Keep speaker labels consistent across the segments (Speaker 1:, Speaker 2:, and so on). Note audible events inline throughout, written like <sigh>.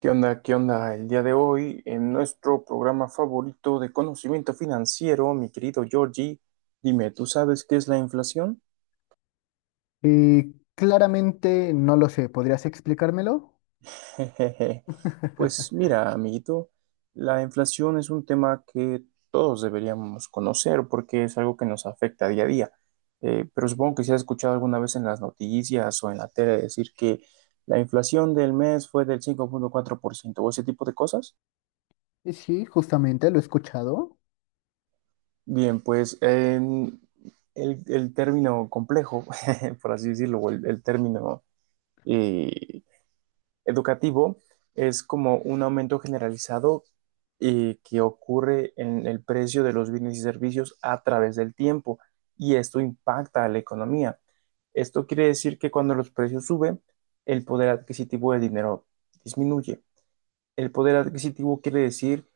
Speaker 1: ¿Qué onda? ¿Qué onda? El día de hoy, en nuestro programa favorito de conocimiento financiero, mi querido Georgie, dime, ¿tú sabes qué es la inflación?
Speaker 2: Y claramente no lo sé, ¿podrías explicármelo?
Speaker 1: <laughs> Jejeje. Pues
Speaker 2: <laughs>
Speaker 1: mira, amiguito, la inflación es un tema que todos deberíamos conocer porque es algo que nos afecta día a día. Pero supongo que si has escuchado alguna vez en las noticias o en la tele decir que la inflación del mes fue del 5.4% o ese tipo de cosas.
Speaker 2: Sí, justamente lo he escuchado.
Speaker 1: Bien, pues en el término complejo, <laughs> por así decirlo, o el término eh, educativo, es como un aumento generalizado que ocurre en el precio de los bienes y servicios a través del tiempo y esto impacta a la economía. Esto quiere decir que cuando los precios suben, el poder adquisitivo del dinero disminuye. El poder adquisitivo quiere decir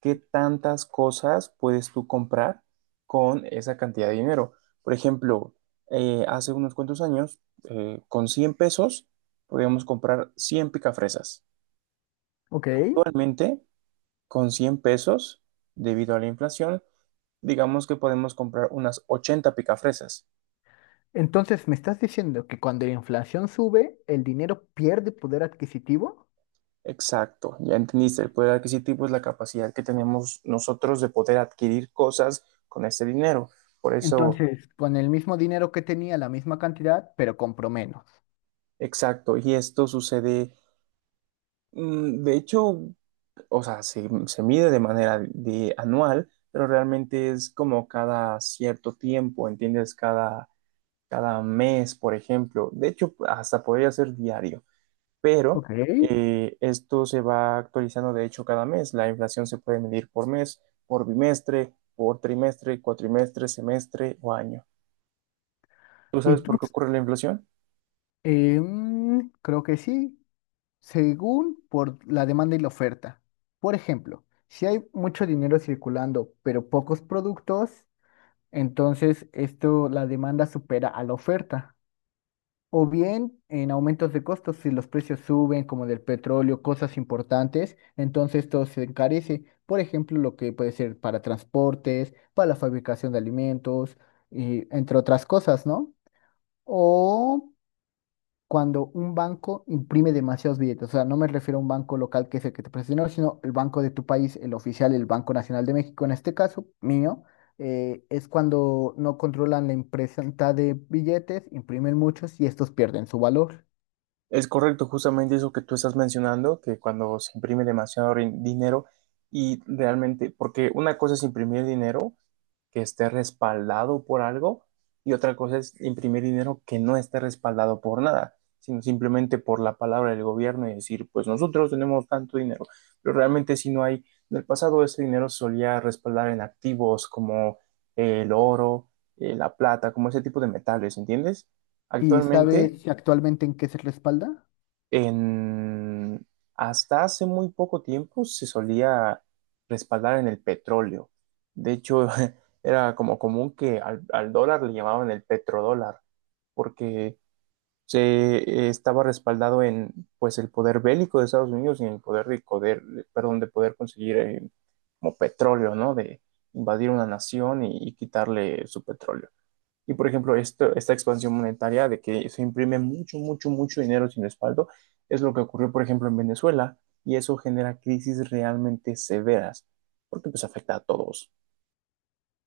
Speaker 1: qué tantas cosas puedes tú comprar con esa cantidad de dinero. Por ejemplo, hace unos cuantos años, con $100 podíamos comprar 100 picafresas.
Speaker 2: Ok.
Speaker 1: Actualmente, con $100, debido a la inflación, digamos que podemos comprar unas 80 picafresas.
Speaker 2: Entonces, ¿me estás diciendo que cuando la inflación sube, el dinero pierde poder adquisitivo?
Speaker 1: Exacto, ya entendiste, el poder adquisitivo es la capacidad que tenemos nosotros de poder adquirir cosas con este dinero. Por eso
Speaker 2: Entonces, con el mismo dinero que tenía, la misma cantidad, pero compro menos.
Speaker 1: exacto, y esto sucede, mm, de hecho, o sea, se mide de manera de anual, pero realmente es como cada cierto tiempo, ¿entiendes? Cada mes, por ejemplo. De hecho, hasta podría ser diario, pero
Speaker 2: Ok.
Speaker 1: esto se va actualizando, de hecho, cada mes. La inflación se puede medir por mes, por bimestre, por trimestre, cuatrimestre, semestre o año. ¿Tú
Speaker 2: ¿Y
Speaker 1: sabes por
Speaker 2: tú?
Speaker 1: qué ocurre la inflación?
Speaker 2: Creo que sí, según por la demanda y la oferta. Por ejemplo, si hay mucho dinero circulando, pero pocos productos, entonces, esto, la demanda supera a la oferta. O bien en aumentos de costos, si los precios suben, como del petróleo, cosas importantes, entonces esto se encarece. Por ejemplo, lo que puede ser para transportes, para la fabricación de alimentos, y entre otras cosas, ¿no? O cuando un banco imprime demasiados billetes. O sea, no me refiero a un banco local que es el que te presta dinero, sino el banco de tu país, el oficial, el Banco Nacional de México, en este caso, mío. Es cuando no controlan la impresión de billetes, imprimen muchos y estos pierden su valor.
Speaker 1: Es correcto, justamente eso que tú estás mencionando, que cuando se imprime demasiado dinero y realmente, porque una cosa es imprimir dinero que esté respaldado por algo y otra cosa es imprimir dinero que no esté respaldado por nada, sino simplemente por la palabra del gobierno y decir, pues nosotros tenemos tanto dinero, pero realmente si no hay, en el pasado ese dinero se solía respaldar en activos como el oro, la plata, como ese tipo de metales, ¿entiendes?
Speaker 2: ¿Y sabe
Speaker 1: Actualmente
Speaker 2: Vale. si actualmente en qué se respalda?
Speaker 1: en, hasta hace muy poco tiempo se solía respaldar en el petróleo. De hecho, <laughs> era como común que al dólar le llamaban el petrodólar, porque se estaba respaldado en pues el poder bélico de Estados Unidos y en el poder de poder, perdón, de poder conseguir como petróleo, ¿no? De invadir una nación y quitarle su petróleo. Y por ejemplo, esto, esta expansión monetaria de que se imprime mucho, mucho, mucho dinero sin respaldo es lo que ocurrió, por ejemplo, en Venezuela y eso genera crisis realmente severas porque pues afecta a todos.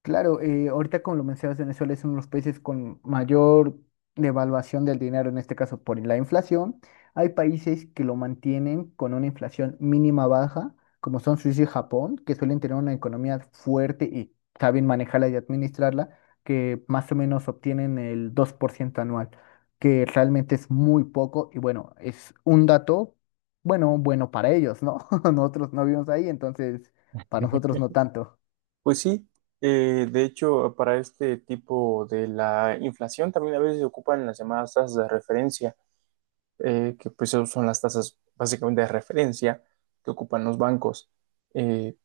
Speaker 2: Claro, ahorita como lo mencionas, Venezuela es uno de los países con mayor devaluación del dinero, en este caso por la inflación. Hay países que lo mantienen con una inflación mínima baja, como son Suiza y Japón, que suelen tener una economía fuerte y saben manejarla y administrarla, que más o menos obtienen el 2% anual, que realmente es muy poco y bueno, es un dato, bueno, bueno para ellos, ¿no? <laughs> Nosotros no vivimos ahí, entonces para nosotros no tanto.
Speaker 1: Pues sí, de hecho, para este tipo de la inflación también a veces se ocupan las llamadas tasas de referencia, que pues son las tasas básicamente de referencia que ocupan los bancos. Eh,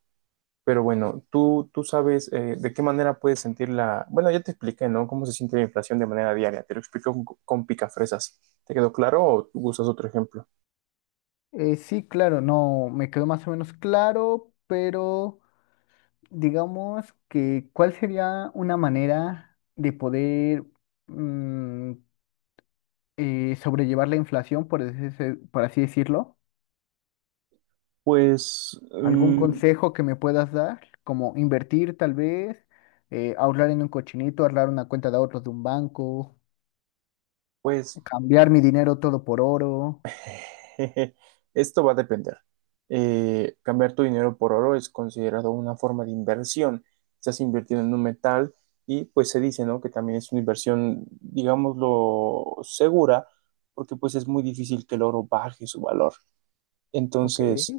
Speaker 1: Pero bueno, tú sabes de qué manera puedes sentir la... Bueno, ya te expliqué, ¿no? Cómo se siente la inflación de manera diaria. Te lo explico con picafresas. ¿Te quedó claro o tú usas otro ejemplo?
Speaker 2: Sí, claro, no, me quedó más o menos claro, pero digamos que, ¿cuál sería una manera de poder mm, sobrellevar la inflación, por así decirlo?
Speaker 1: Pues,
Speaker 2: ¿Algún Mm,
Speaker 1: mm,
Speaker 2: consejo que me puedas dar? Como invertir tal vez, ahorrar en un cochinito, ahorrar una cuenta de ahorros de un banco,
Speaker 1: pues,
Speaker 2: cambiar mi dinero todo por oro,
Speaker 1: <laughs> jeje, esto va a depender. Cambiar tu dinero por oro es considerado una forma de inversión. Estás invirtiendo en un metal y pues se dice, ¿no? Que también es una inversión, digámoslo, segura, porque pues es muy difícil que el oro baje su valor.
Speaker 2: ok,
Speaker 1: Entonces...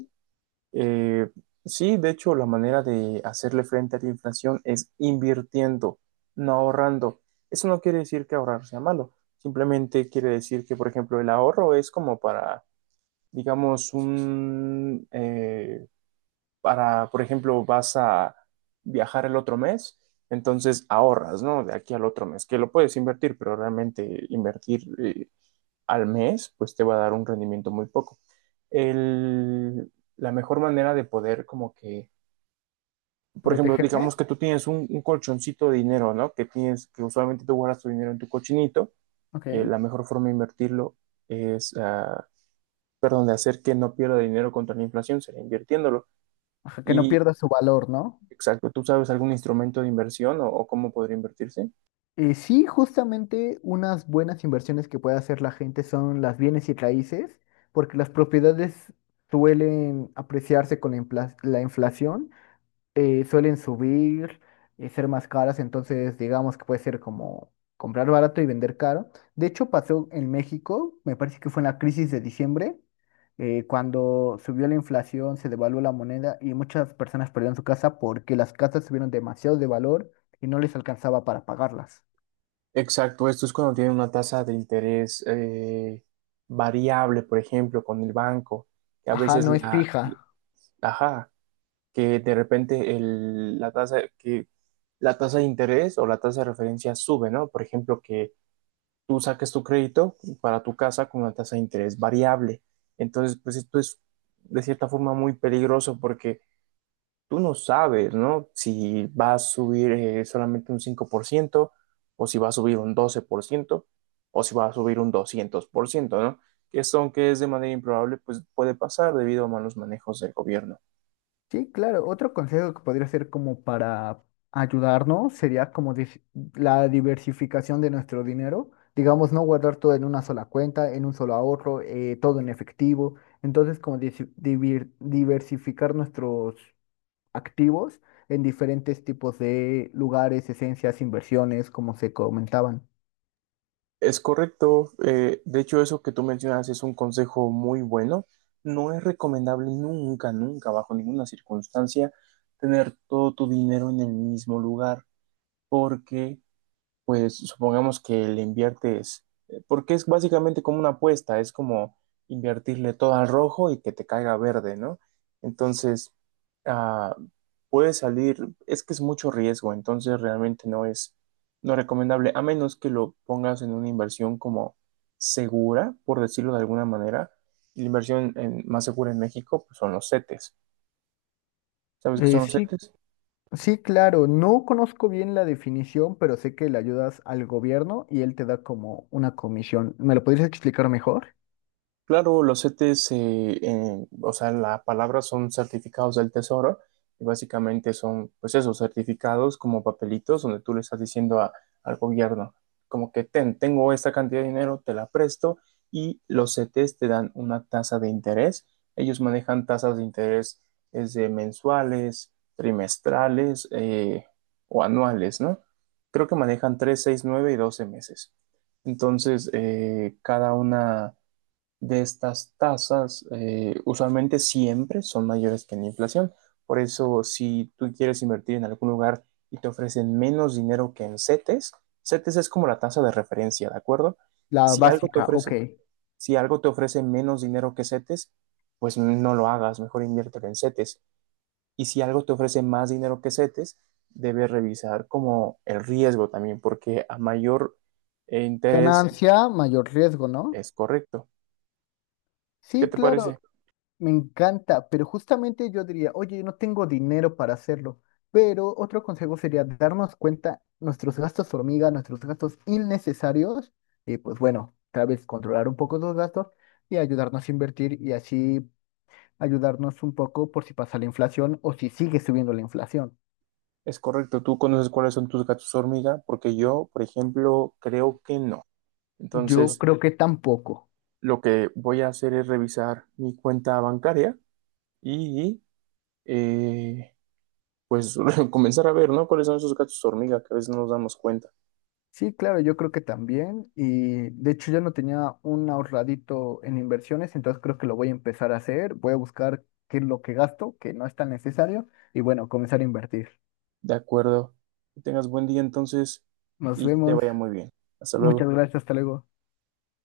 Speaker 1: Eh, sí, de hecho, la manera de hacerle frente a la inflación es invirtiendo, no ahorrando. Eso no quiere decir que ahorrar sea malo, simplemente quiere decir que, por ejemplo, el ahorro es como para, digamos, un, para, por ejemplo, vas a viajar el otro mes, entonces ahorras, ¿no? De aquí al otro mes, que lo puedes invertir, pero realmente invertir al mes, pues te va a dar un rendimiento muy poco. El, la mejor manera de poder como que por ejemplo,
Speaker 2: protegerme,
Speaker 1: digamos que tú tienes un colchoncito de dinero, ¿no? Que tienes, que usualmente tú guardas tu dinero en tu cochinito.
Speaker 2: ok,
Speaker 1: La mejor forma de invertirlo es, ah, perdón, de hacer que no pierda dinero contra la inflación, sería invirtiéndolo.
Speaker 2: ajá, que no
Speaker 1: Y,
Speaker 2: pierda su valor, ¿no?
Speaker 1: exacto, ¿tú sabes algún instrumento de inversión o cómo podría invertirse?
Speaker 2: Sí, justamente unas buenas inversiones que puede hacer la gente son las bienes y raíces, porque las propiedades suelen apreciarse con la inflación, suelen subir, ser más caras, entonces digamos que puede ser como comprar barato y vender caro. De hecho, pasó en México, me parece que fue en la crisis de diciembre, cuando subió la inflación, se devaluó la moneda y muchas personas perdieron su casa porque las casas subieron demasiado de valor y no les alcanzaba para pagarlas.
Speaker 1: Exacto, esto es cuando tiene una tasa de interés variable, por ejemplo, con el banco, que a
Speaker 2: Ajá,
Speaker 1: veces
Speaker 2: no es
Speaker 1: la,
Speaker 2: fija.
Speaker 1: ajá, que de repente la tasa, que la tasa de interés o la tasa de referencia sube, ¿no? Por ejemplo, que tú saques tu crédito para tu casa con una tasa de interés variable. Entonces, pues esto es de cierta forma muy peligroso porque tú no sabes, ¿no? Si va a subir solamente un 5%, o si va a subir un 12%, o si va a subir un 200%, ¿no? Que esto, aunque es de manera improbable, pues puede pasar debido a malos manejos del gobierno.
Speaker 2: Sí, claro. Otro consejo que podría ser como para ayudarnos sería como la diversificación de nuestro dinero. Digamos, no guardar todo en una sola cuenta, en un solo ahorro, todo en efectivo. Entonces, como diversificar nuestros activos en diferentes tipos de lugares, esencias, inversiones, como se comentaban.
Speaker 1: Es correcto. De hecho, eso que tú mencionas es un consejo muy bueno. No es recomendable nunca, nunca, bajo ninguna circunstancia, tener todo tu dinero en el mismo lugar, porque pues supongamos que le inviertes, porque es básicamente como una apuesta, es como invertirle todo al rojo y que te caiga verde, ¿no? Entonces, ah, puede salir, es que es mucho riesgo, entonces realmente no es, no recomendable, a menos que lo pongas en una inversión como segura, por decirlo de alguna manera. Y la inversión más segura en México, pues, son los CETES. ¿Sabes qué
Speaker 2: Eh,
Speaker 1: son los
Speaker 2: sí,
Speaker 1: CETES?
Speaker 2: Sí, claro, no conozco bien la definición, pero sé que le ayudas al gobierno y él te da como una comisión. ¿Me lo podrías explicar mejor?
Speaker 1: Claro, los CETES, o sea, la palabra son certificados del Tesoro y básicamente son, pues esos certificados como papelitos donde tú le estás diciendo al gobierno, como que ten, tengo esta cantidad de dinero, te la presto y los CETES te dan una tasa de interés. Ellos manejan tasas de interés desde mensuales, trimestrales o anuales, ¿no? Creo que manejan 3, 6, 9 y 12 meses. Entonces, cada una de estas tasas usualmente siempre son mayores que la inflación. Por eso, si tú quieres invertir en algún lugar y te ofrecen menos dinero que en CETES, CETES es como la tasa de referencia, ¿de acuerdo?
Speaker 2: La
Speaker 1: Si algo te
Speaker 2: básica,
Speaker 1: ofrece,
Speaker 2: ok.
Speaker 1: si algo te ofrece menos dinero que CETES, pues no lo hagas, mejor inviértelo en CETES. Y si algo te ofrece más dinero que CETES, debes revisar como el riesgo también, porque a mayor interés
Speaker 2: Ganancia, mayor riesgo, ¿no?
Speaker 1: es correcto. ¿Qué
Speaker 2: Sí,
Speaker 1: te
Speaker 2: claro,
Speaker 1: parece?
Speaker 2: me encanta, pero justamente yo diría, oye, no tengo dinero para hacerlo, pero otro consejo sería darnos cuenta nuestros gastos hormiga, nuestros gastos innecesarios, y pues bueno, tal vez controlar un poco los gastos y ayudarnos a invertir y así ayudarnos un poco por si pasa la inflación o si sigue subiendo la inflación.
Speaker 1: Es correcto, tú conoces cuáles son tus gatos hormiga, porque yo, por ejemplo, creo que no.
Speaker 2: Yo
Speaker 1: Entonces,
Speaker 2: creo Ok. que tampoco.
Speaker 1: lo que voy a hacer es revisar mi cuenta bancaria y, eh, pues, <laughs> comenzar a ver, ¿no? ¿Cuáles son esos gatos hormiga que a veces no nos damos cuenta?
Speaker 2: Sí, claro, yo creo que también. Y de hecho yo no tenía un ahorradito en inversiones, entonces creo que lo voy a empezar a hacer. Voy a buscar qué es lo que gasto, que no es tan necesario, y bueno, comenzar a invertir.
Speaker 1: De acuerdo. Que tengas buen día entonces
Speaker 2: Nos
Speaker 1: y que te
Speaker 2: vemos.
Speaker 1: vaya muy bien. Hasta
Speaker 2: Muchas
Speaker 1: luego.
Speaker 2: gracias, hasta luego.